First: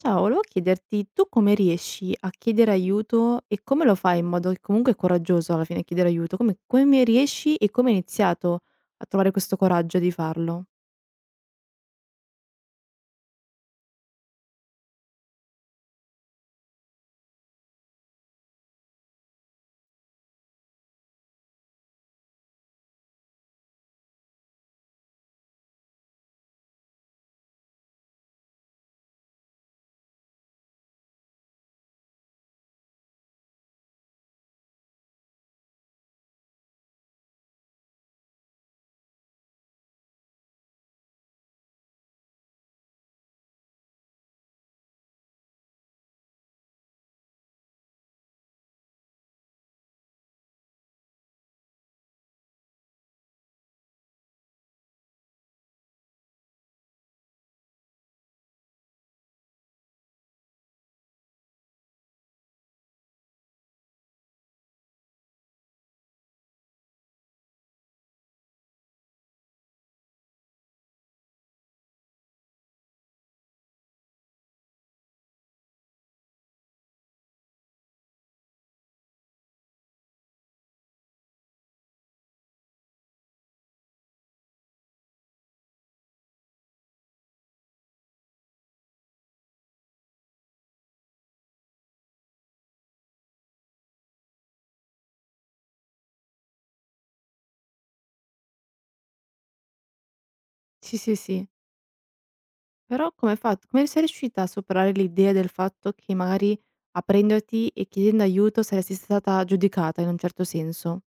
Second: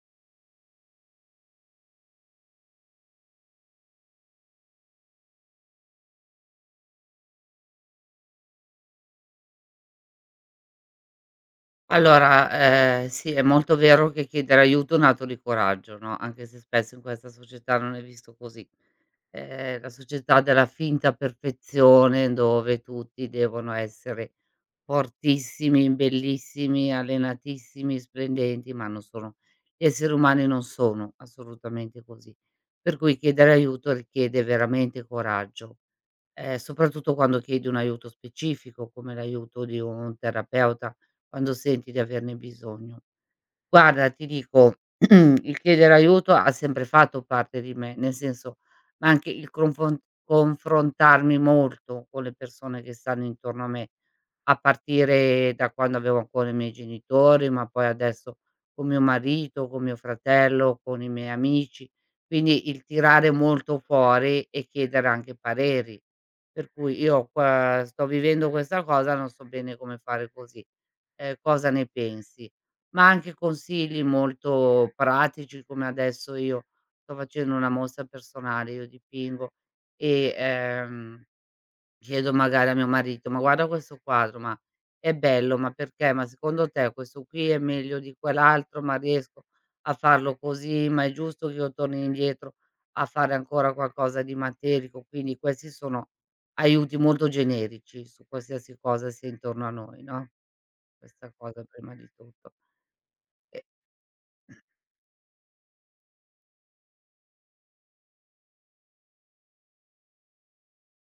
Ciao, volevo chiederti tu come riesci a chiedere aiuto e come lo fai, in modo che comunque è coraggioso alla fine chiedere aiuto. Come riesci e come hai iniziato a trovare questo coraggio di farlo? Allora, sì, è molto vero che chiedere aiuto è un atto di coraggio, no, anche se spesso in questa società non è visto così. La società della finta perfezione dove tutti devono essere fortissimi, bellissimi, allenatissimi, splendenti, ma non sono gli esseri umani non sono assolutamente così. Per cui chiedere aiuto richiede veramente coraggio. Soprattutto quando chiedi un aiuto specifico, come l'aiuto di un terapeuta, quando senti di averne bisogno. Guarda, ti dico, il chiedere aiuto ha sempre fatto parte di me, nel senso, ma anche il confrontarmi molto con le persone che stanno intorno a me. A partire da quando avevo ancora i miei genitori, ma poi adesso con mio marito, con mio fratello, con i miei amici. Quindi il tirare molto fuori e chiedere anche pareri. Per cui io qua sto vivendo questa cosa, non so bene come fare così. Cosa ne pensi? Ma anche consigli molto pratici, come adesso io sto facendo una mostra personale, io dipingo e, chiedo magari a mio marito: "Ma guarda questo quadro, ma è bello, ma perché? Ma secondo te questo qui è meglio di quell'altro? Ma riesco a farlo così? Ma è giusto che io torni indietro a fare ancora qualcosa di materico?" Quindi questi sono aiuti molto generici su qualsiasi cosa sia intorno a noi, no, Sì, sì, questa sì. cosa prima di tutto. Però come hai E fatto, come sei riuscita a superare l'idea del fatto che magari aprendoti e chiedendo aiuto saresti stata giudicata in un certo senso?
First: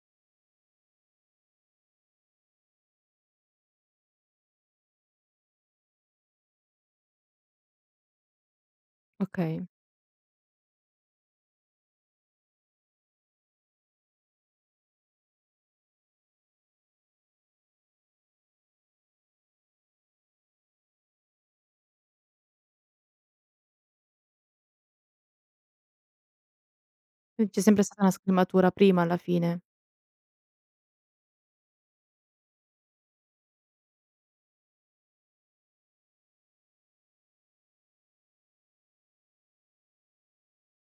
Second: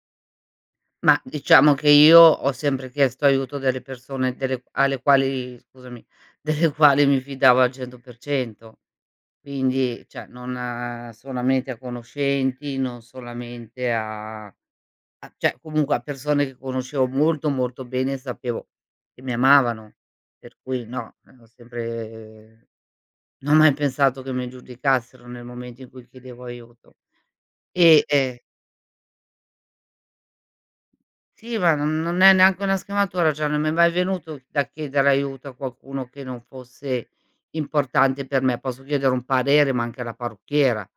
ma diciamo che io ho sempre chiesto aiuto delle persone delle alle quali, scusami, delle quali mi fidavo al 100%. Okay. Quindi, cioè non a solamente a conoscenti, non solamente a comunque a persone che conoscevo molto, molto bene e sapevo che mi amavano, per cui no, ho sempre, non ho mai pensato che mi giudicassero nel momento in cui chiedevo aiuto. Quindi c'è sempre stata E, una ehm scrematura prima alla fine. sì, ma non è neanche una scrematura, cioè non mi è mai venuto da chiedere aiuto a qualcuno che non fosse importante per me. Posso chiedere un parere, ma anche alla parrucchiera.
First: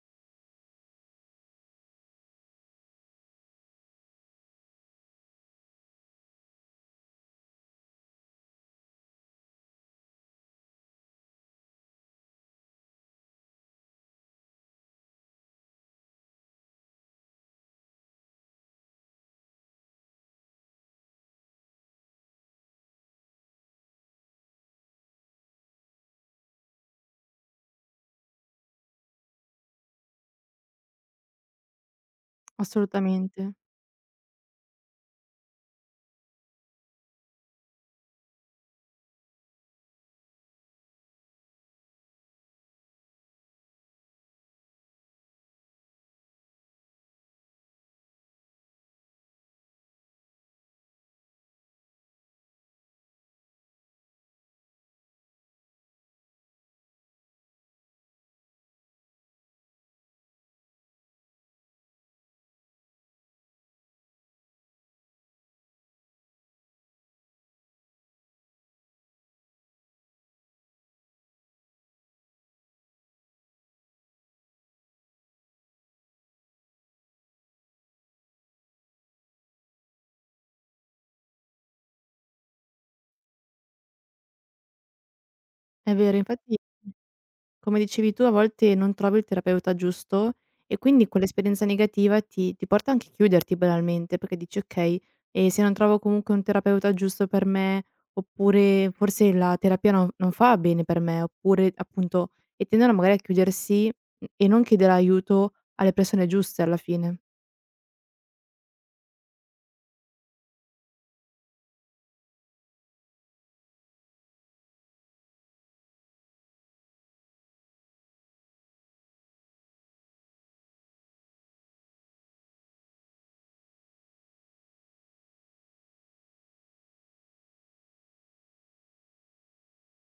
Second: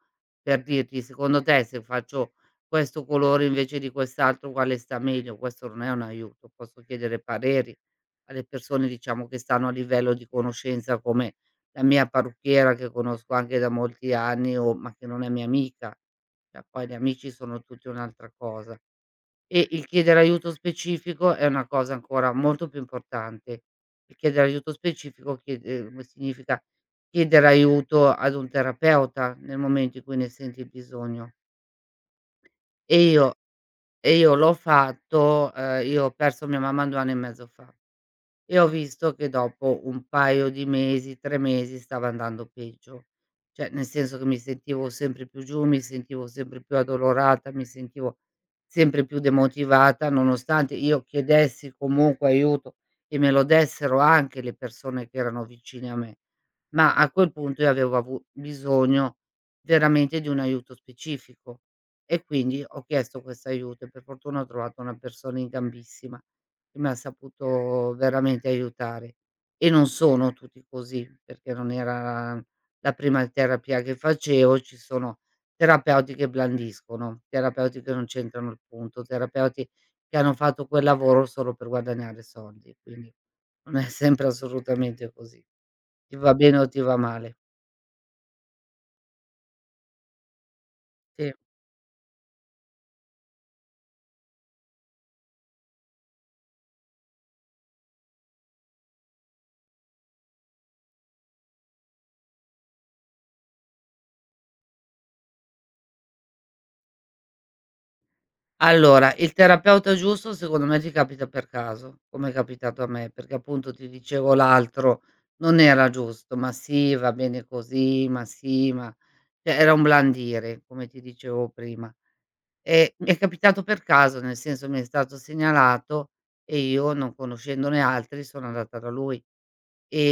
Per dirti, secondo te se faccio questo colore invece di quest'altro quale sta meglio? Questo non è un aiuto, posso chiedere pareri alle persone, diciamo, che stanno a livello di conoscenza come la mia parrucchiera che conosco anche da molti anni, o ma che non è mia amica. Cioè poi gli amici sono tutti un'altra cosa. E il chiedere aiuto specifico è una cosa ancora molto più importante. Il chiedere aiuto specifico chied significa chiedere aiuto ad un terapeuta nel momento in cui ne senti il bisogno. E io Assolutamente. e io l'ho fatto, io ho perso mia mamma 2 anni e mezzo fa. E ho visto che dopo un paio di mesi, 3 mesi, stava andando peggio. Cioè, nel senso che mi sentivo sempre più giù, mi sentivo sempre più addolorata, mi sentivo sempre più demotivata, nonostante io chiedessi comunque aiuto e me lo dessero anche le persone che erano vicine a me. Ma a quel punto io avevo avu bisogno veramente di un aiuto specifico e quindi ho chiesto questo aiuto e per fortuna ho trovato una persona in gambissima che m'ha saputo veramente aiutare. E non sono tutti così, perché non era la prima terapia che facevo, ci sono terapeuti che blandiscono, terapeuti che non c'entrano il punto, terapeuti che hanno fatto quel lavoro solo per guadagnare soldi, quindi non è sempre assolutamente così. È Ti vero, va infatti. bene o ti va male. Come dicevi tu, a volte non trovi il terapeuta giusto e quindi Sì. quell'esperienza negativa ti porta anche a chiuderti banalmente, perché dici: "Okay, se non trovo comunque un terapeuta giusto per me, oppure forse la terapia non fa bene per me", oppure appunto e tendono magari a chiudersi, mhmm, e non chiedere aiuto alle persone giuste alla fine. Allora, il terapeuta giusto secondo me ti capita per caso, come è capitato a me, perché appunto ti dicevo l'altro non era giusto, ma sì, va bene così, ma sì, ma cioè era un blandire, come ti dicevo prima. È capitato per caso, nel senso mi è stato segnalato e io, non conoscendone altri, sono andata da lui. E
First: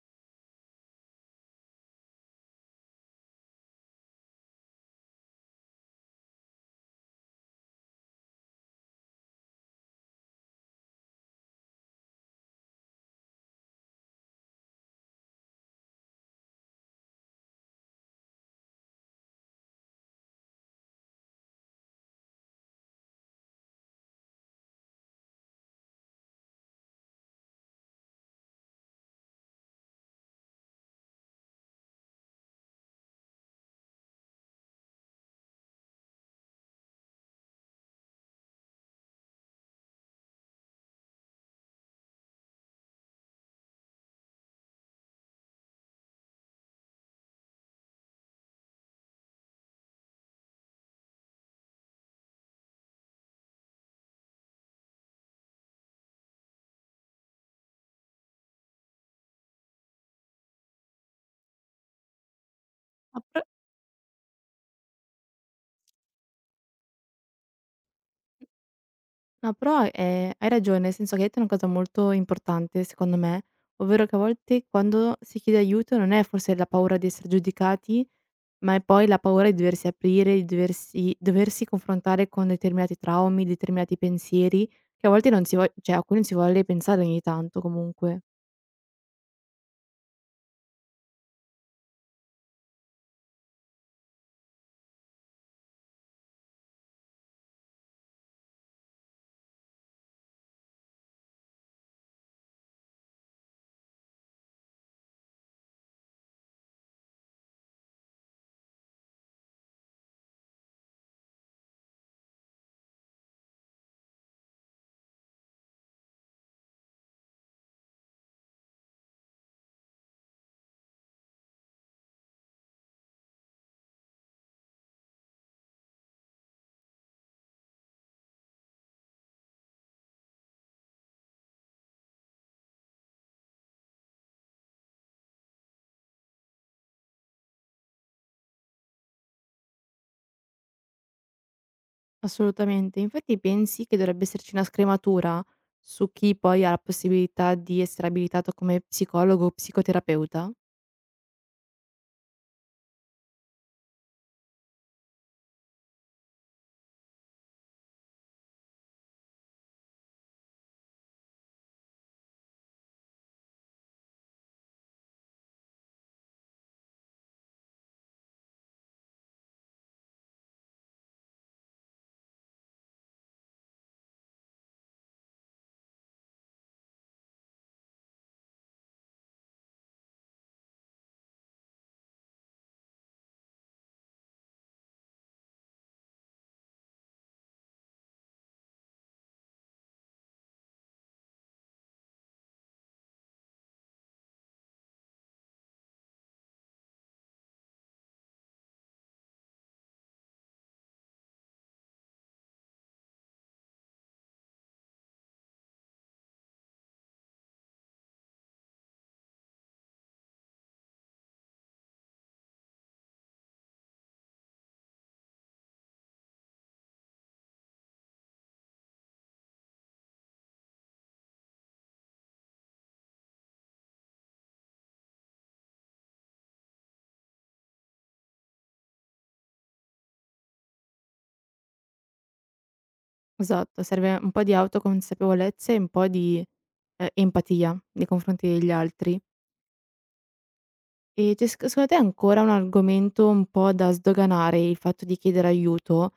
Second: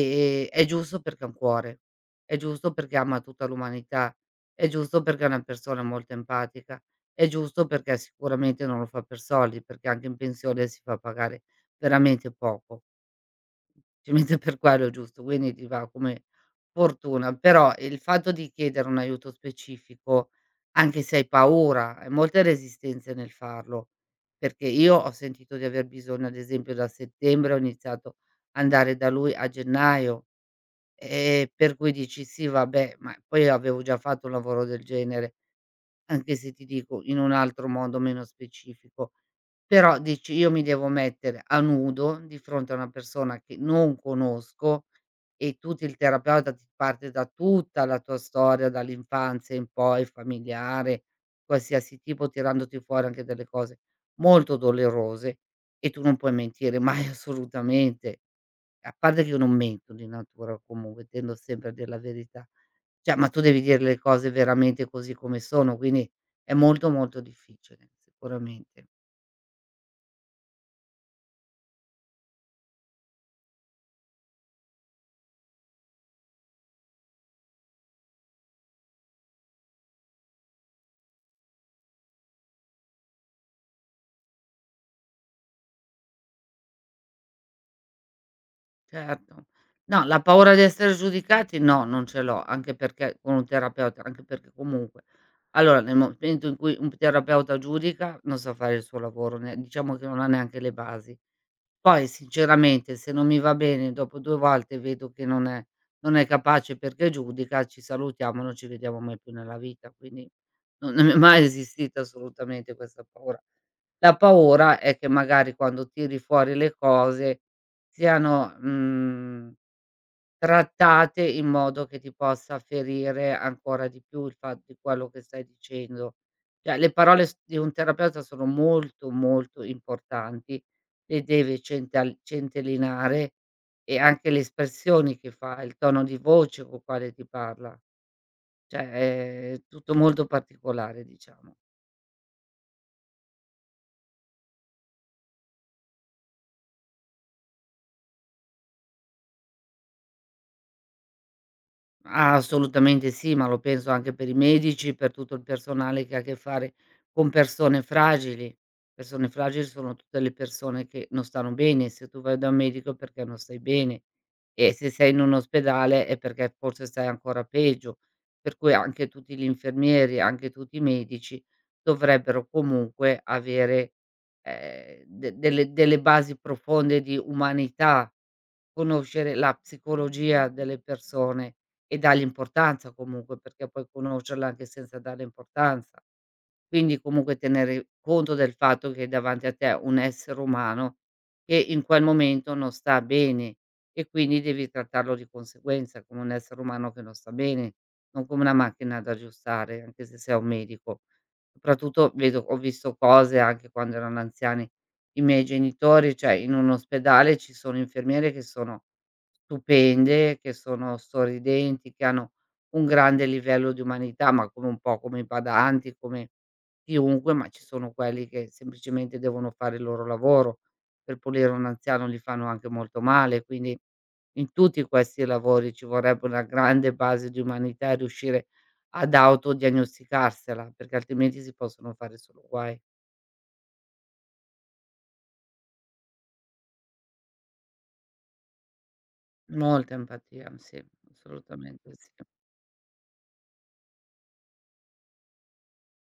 e è giusto perché ha un cuore, è giusto perché ama tutta l'umanità, è giusto perché è una persona molto empatica, è giusto perché sicuramente non lo fa per soldi, perché anche in pensione si fa pagare veramente poco. Ci mette per quello, giusto, quindi ti va come fortuna. Però il fatto di chiedere un aiuto specifico, anche se hai paura, hai molte resistenze nel farlo, perché io ho sentito di aver bisogno, ad esempio da settembre ho iniziato ad andare da lui a gennaio, per cui dici: "Sì vabbè", ma poi avevo già fatto un lavoro del genere. Anche se ti dico in un altro modo meno specifico. Però dici: "Io mi devo mettere a nudo di fronte a una persona che non conosco" e tu ti il terapeuta ti parte da tutta la tua storia, dall'infanzia in poi, familiare, qualsiasi tipo, tirandoti fuori anche delle cose molto dolorose, e tu non puoi mentire mai assolutamente. A parte che io non mento di natura comunque, tendo sempre a dir la verità. Cioè, ma tu devi dire le cose veramente così come sono, quindi è molto, molto difficile sicuramente. No, però, hai ragione, nel senso che hai detto una cosa molto importante secondo me, ovvero che a volte quando si chiede aiuto non è forse la paura di essere giudicati, ma è poi la paura di doversi aprire, di doversi confrontare con determinati traumi, determinati pensieri, che a volte non si vog, cioè a cui non si vuole pensare ogni tanto comunque. Certo. No, la paura di essere giudicati no, non ce l'ho, anche perché con un terapeuta, anche perché comunque allora nel momento in cui un terapeuta giudica non sa fare il suo lavoro, ne diciamo che non ha neanche le basi. Poi sinceramente se non mi va bene dopo 2 volte vedo che non è capace perché giudica, ci salutiamo, non ci vediamo mai più nella vita, quindi non è mai esistita assolutamente questa paura. La paura è che magari quando tiri fuori le cose siano, mhmm trattate in modo che ti possa ferire ancora di più il fatto di quello che stai dicendo. Cioè le parole s di un terapeuta sono molto, molto importanti, le deve cental centellinare, e anche le espressioni che fa, il tono di voce con quale ti parla. Cioè è tutto molto particolare, diciamo. Assolutamente. Infatti pensi che dovrebbe esserci una scrematura su chi poi ha la possibilità di essere abilitato come psicologo o psicoterapeuta? Assolutamente sì, ma lo penso anche per i medici, per tutto il personale che ha a che fare con persone fragili. Persone fragili sono tutte le persone che non stanno bene, se tu vai da un medico è perché non stai bene e se sei in un ospedale è perché forse stai ancora peggio. Per cui anche tutti gli infermieri, anche tutti i medici dovrebbero comunque avere, de delle basi profonde di umanità. Conoscere la psicologia delle persone e dargli importanza comunque, perché puoi conoscerla anche senza darle importanza. Quindi comunque tenere conto del fatto che hai davanti a te un essere umano che in quel momento non sta bene e quindi devi trattarlo di conseguenza, come un essere umano che non sta bene, non come una macchina da aggiustare, anche se sei un medico. Soprattutto vedo ho visto cose anche quando erano anziani i miei genitori, cioè in un ospedale ci sono infermiere che sono stupende, che sono sorridenti, che hanno un grande livello di umanità, ma come un po' come i badanti, come chiunque, ma ci sono quelli che semplicemente devono fare il loro lavoro. Per pulire un anziano li fanno anche molto male, quindi in tutti questi lavori ci vorrebbe una grande base di umanità e riuscire ad autodiagnosticarsela, perché altrimenti si possono fare solo guai. Esatto, serve un po' di autoconsapevolezza e un po' di, empatia nei confronti degli altri. Molta empatia, sì, E c'è secondo assolutamente te sì. ancora un argomento un po' da sdoganare, il fatto di chiedere aiuto,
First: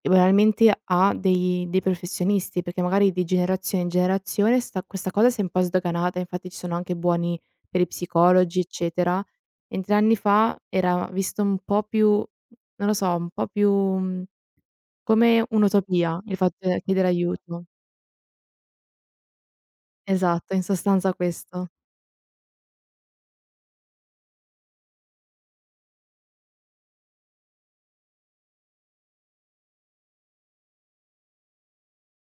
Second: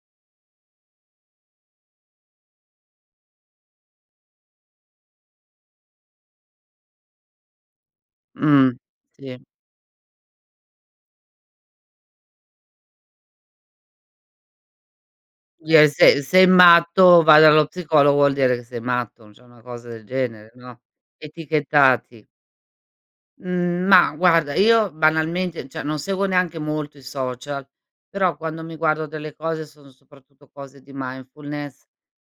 e banalmente a dei professionisti, perché magari di generazione in generazione sta questa cosa si è un po' sdoganata, infatti ci sono anche buoni per i psicologi, Mh, eccetera. sì. Mentre anni fa era visto un po' più, non lo so, un po' più, mhmm, come Dire: un'utopia "Se il sei fatto di chiedere matto, vai aiuto. dallo psicologo", vuol dire che sei matto, cioè una cosa del genere, Esatto, in no, sostanza questo. etichettati. Mhmm, ma guarda, io banalmente, cioè non seguo neanche molto i social, però quando mi guardo delle cose sono soprattutto cose di mindfulness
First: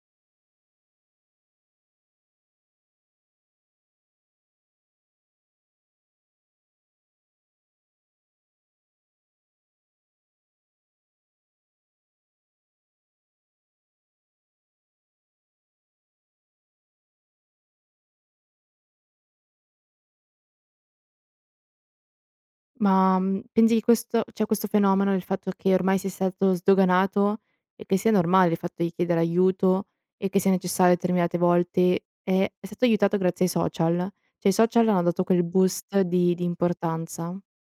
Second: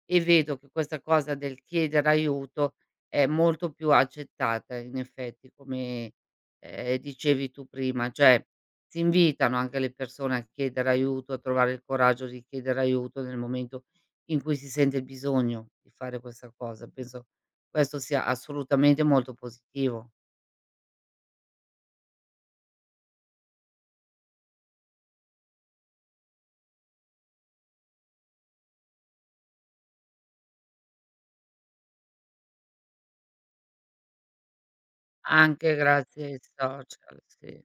e vedo che questa cosa del chiedere aiuto è molto più accettata in effetti come, dicevi tu prima, cioè si invitano anche le persone a chiedere aiuto, a trovare il coraggio di chiedere aiuto nel momento in cui si sente il bisogno di fare questa cosa. Penso questo sia assolutamente molto positivo. Ma, mhmm, pensi che questo fenomeno, il fatto che ormai sia stato sdoganato e che sia normale il fatto di chiedere aiuto e che sia necessario determinate volte, è stato aiutato grazie ai social? Cioè i social hanno dato quel Anche boost grazie di ai di social, importanza. sì.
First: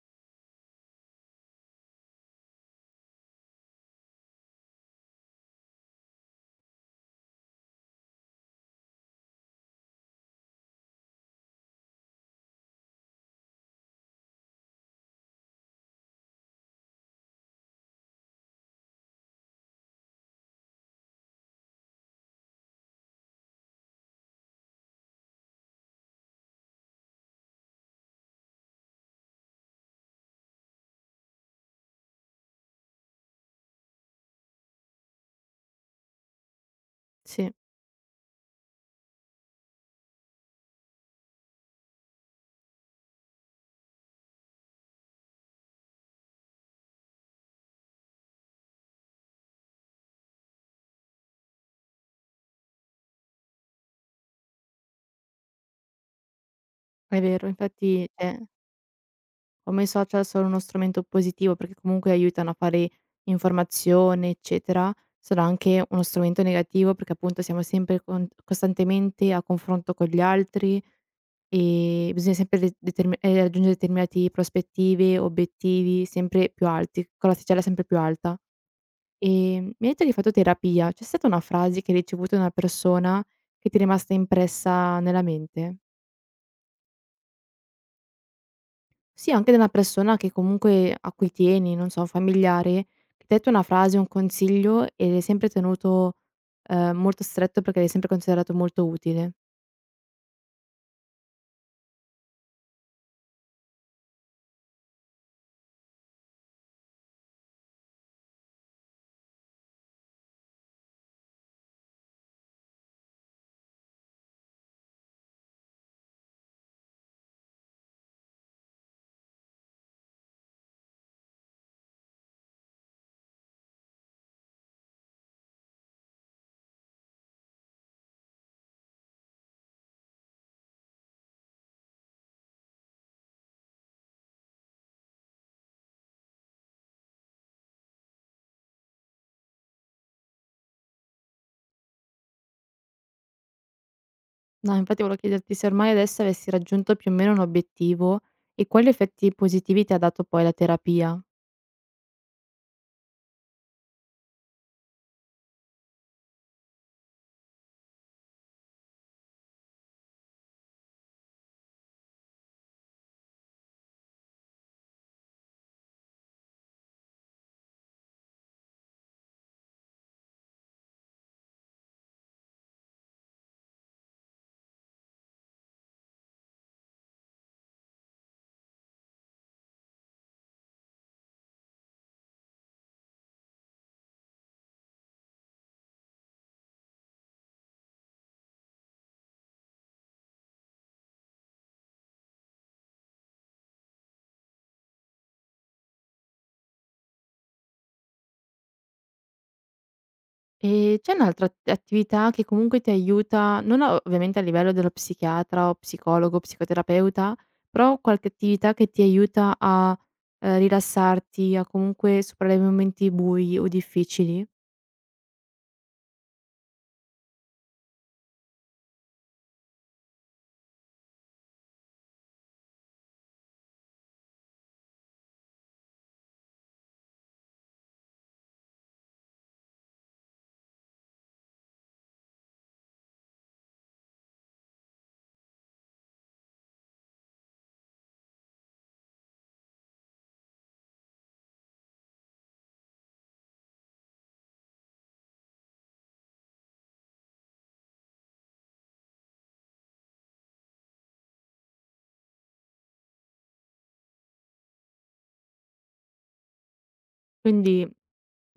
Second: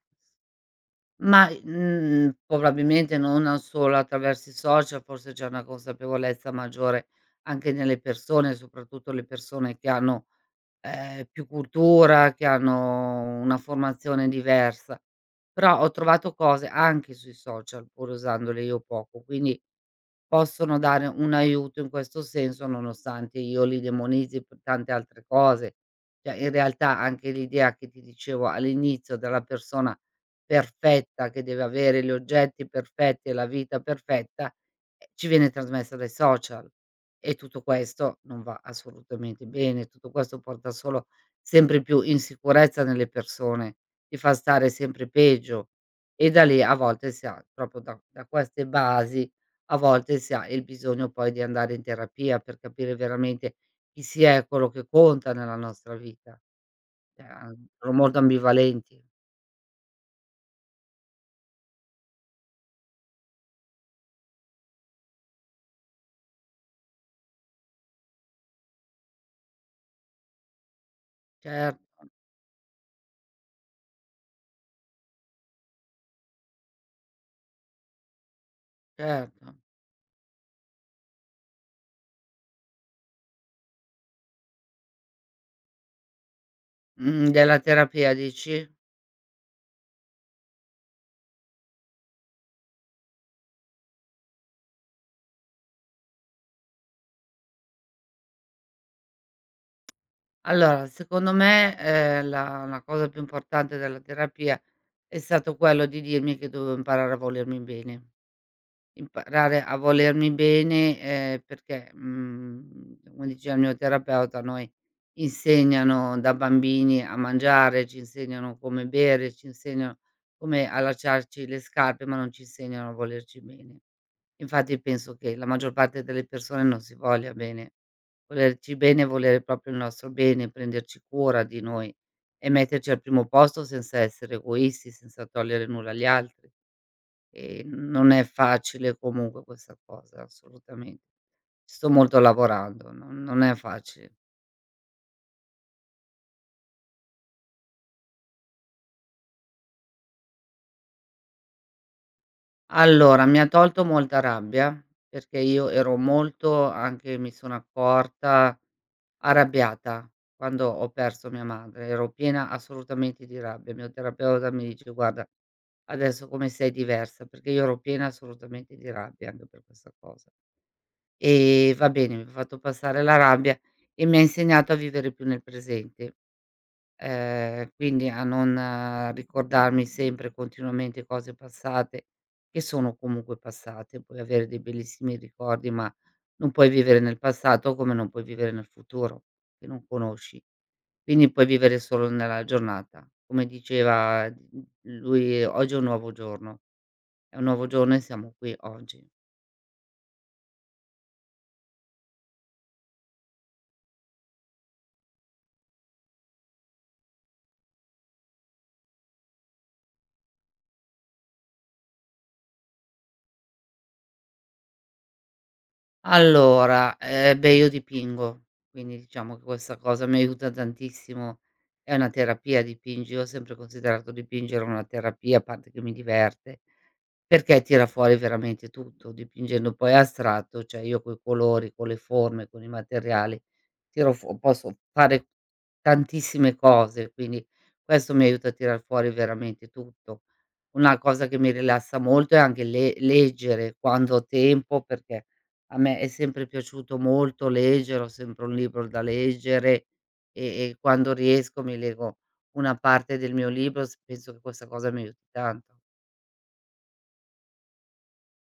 Probabilmente non solo attraverso i social, forse c'è una consapevolezza maggiore anche nelle persone, soprattutto le persone che hanno, più cultura, che hanno una formazione diversa. Però ho trovato cose anche sui social, pur usandole io poco, quindi possono dare un aiuto in questo senso, nonostante io li demonizzi per tante altre cose. Cioè, in realtà anche l'idea che ti dicevo all'inizio della persona perfetta, che deve avere gli oggetti perfetti e la vita perfetta, ci viene trasmessa dai social e Sì, tutto questo non va assolutamente bene, tutto questo porta solo sempre più insicurezza nelle persone, ti fa stare sempre peggio e da lì a volte si ha proprio da queste basi a volte si ha il bisogno poi di andare in terapia per capire veramente chi si è, quello che conta nella nostra vita. è Cioè, vero, sono infatti, molto cioè. ambivalenti. Come i social sono uno strumento positivo perché comunque aiutano a fare informazione, eccetera, sono anche uno strumento negativo perché appunto siamo sempre costantemente a confronto con gli altri Certo, e bisogna sempre raggiungere determinati prospettive, obiettivi sempre più alti, con la sticella sempre più alta. E certo. mi hai detto che hai fatto terapia, c'è stata una frase che hai ricevuto da una persona che ti è rimasta impressa nella mente? Della terapia dici? Sì, anche da una persona che comunque a cui tieni, non so, un familiare, che t'ha detto una frase, un consiglio e l'hai sempre tenuto, molto stretto perché l'hai sempre considerato molto utile. Allora, secondo me, la cosa più importante della terapia è stato quello di dirmi che dovevo imparare a volermi bene. Imparare a volermi bene, perché, come diceva il mio terapeuta, a noi insegnano da bambini a mangiare, ci insegnano come bere, ci insegnano come allacciarci le scarpe, ma non ci insegnano a volerci bene. Infatti penso che la maggior parte delle persone non si voglia bene. Volerci bene è volere proprio il nostro bene, prenderci cura di noi e metterci al primo posto senza essere egoisti, senza togliere nulla agli altri. Non è facile comunque questa cosa, assolutamen ci sto molto lavorando, non è facile. No, infatti volevo chiederti se ormai adesso avessi raggiunto più o meno un obiettivo e quali effetti positivi ti ha dato poi la terapia. Allora, mi ha tolto molta rabbia, perché io ero molto, anche mi sono accorta, arrabbiata quando ho perso mia madre, ero piena assolutamente di rabbia. Il mio terapeuta mi dice: "Guarda, adesso come sei diversa", perché io ero piena assolutamente di rabbia anche per questa cosa. E va bene, mi ha fatto passare la rabbia e mi ha insegnato a vivere più nel presente. Quindi a non ricordarmi sempre continuamente cose passate, che sono comunque passate. Puoi avere dei bellissimi ricordi, ma non puoi vivere nel passato, come non puoi vivere nel futuro, che non conosci. Quindi puoi vivere solo nella giornata. Come diceva, lui: "Oggi è un nuovo giorno". È un nuovo giorno e siamo qui oggi. E c'è un'altra at attività che comunque ti aiuta, non a ovviamente a livello dello psichiatra o psicologo, psicoterapeuta, però qualche attività che ti aiuta a, rilassarti, a comunque superare i momenti bui o difficili? Allora, beh, io dipingo, quindi diciamo che questa cosa mi aiuta tantissimo, è una terapia, dipingi io ho sempre considerato dipingere una terapia, a parte che mi diverte, perché tira fuori veramente tutto, dipingendo poi astratto, cioè io coi colori, con le forme, con i materiali Tiro fu posso fare tantissime cose, quindi questo mi aiuta a tirar fuori veramente tutto. Una cosa che mi rilassa molto è anche le leggere quando ho tempo, perché a me è sempre piaciuto molto leggere, ho sempre un libro da leggere e quando riesco mi leggo una parte del mio libro, s penso che questa cosa mi aiuti tanto. Quindi,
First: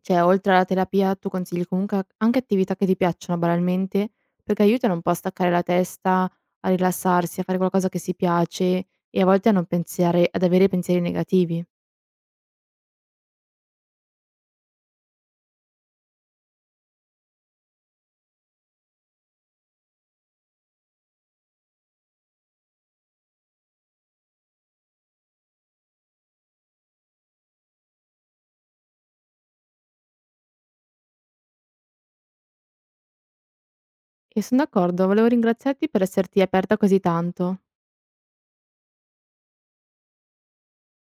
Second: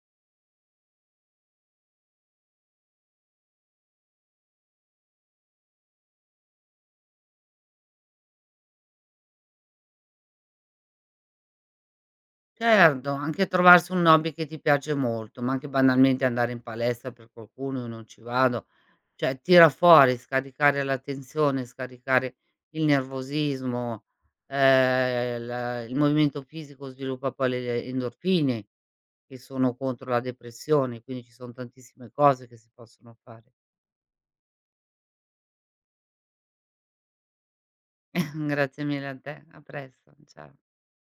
cioè oltre alla terapia tu consigli comunque a anche attività che ti piacciono banalmente, perché aiutano un po' a staccare la testa, a rilassarsi, a fare qualcosa che si piace e a volte a non pensare ad avere pensieri negativi. Certo, anche trovarsi un hobby che ti piace molto, ma anche banalmente andare in palestra, per qualcuno, io non ci vado, cioè tira fuori, scaricare la tensione, scaricare il nervosismo, la il movimento fisico sviluppa poi le endorfine che sono contro la depressione, quindi ci son tantissime cose che si possono fare. E son d'accordo, volevo ringraziarti per esserti aperta così tanto. Grazie mille a te, a presto, ciao.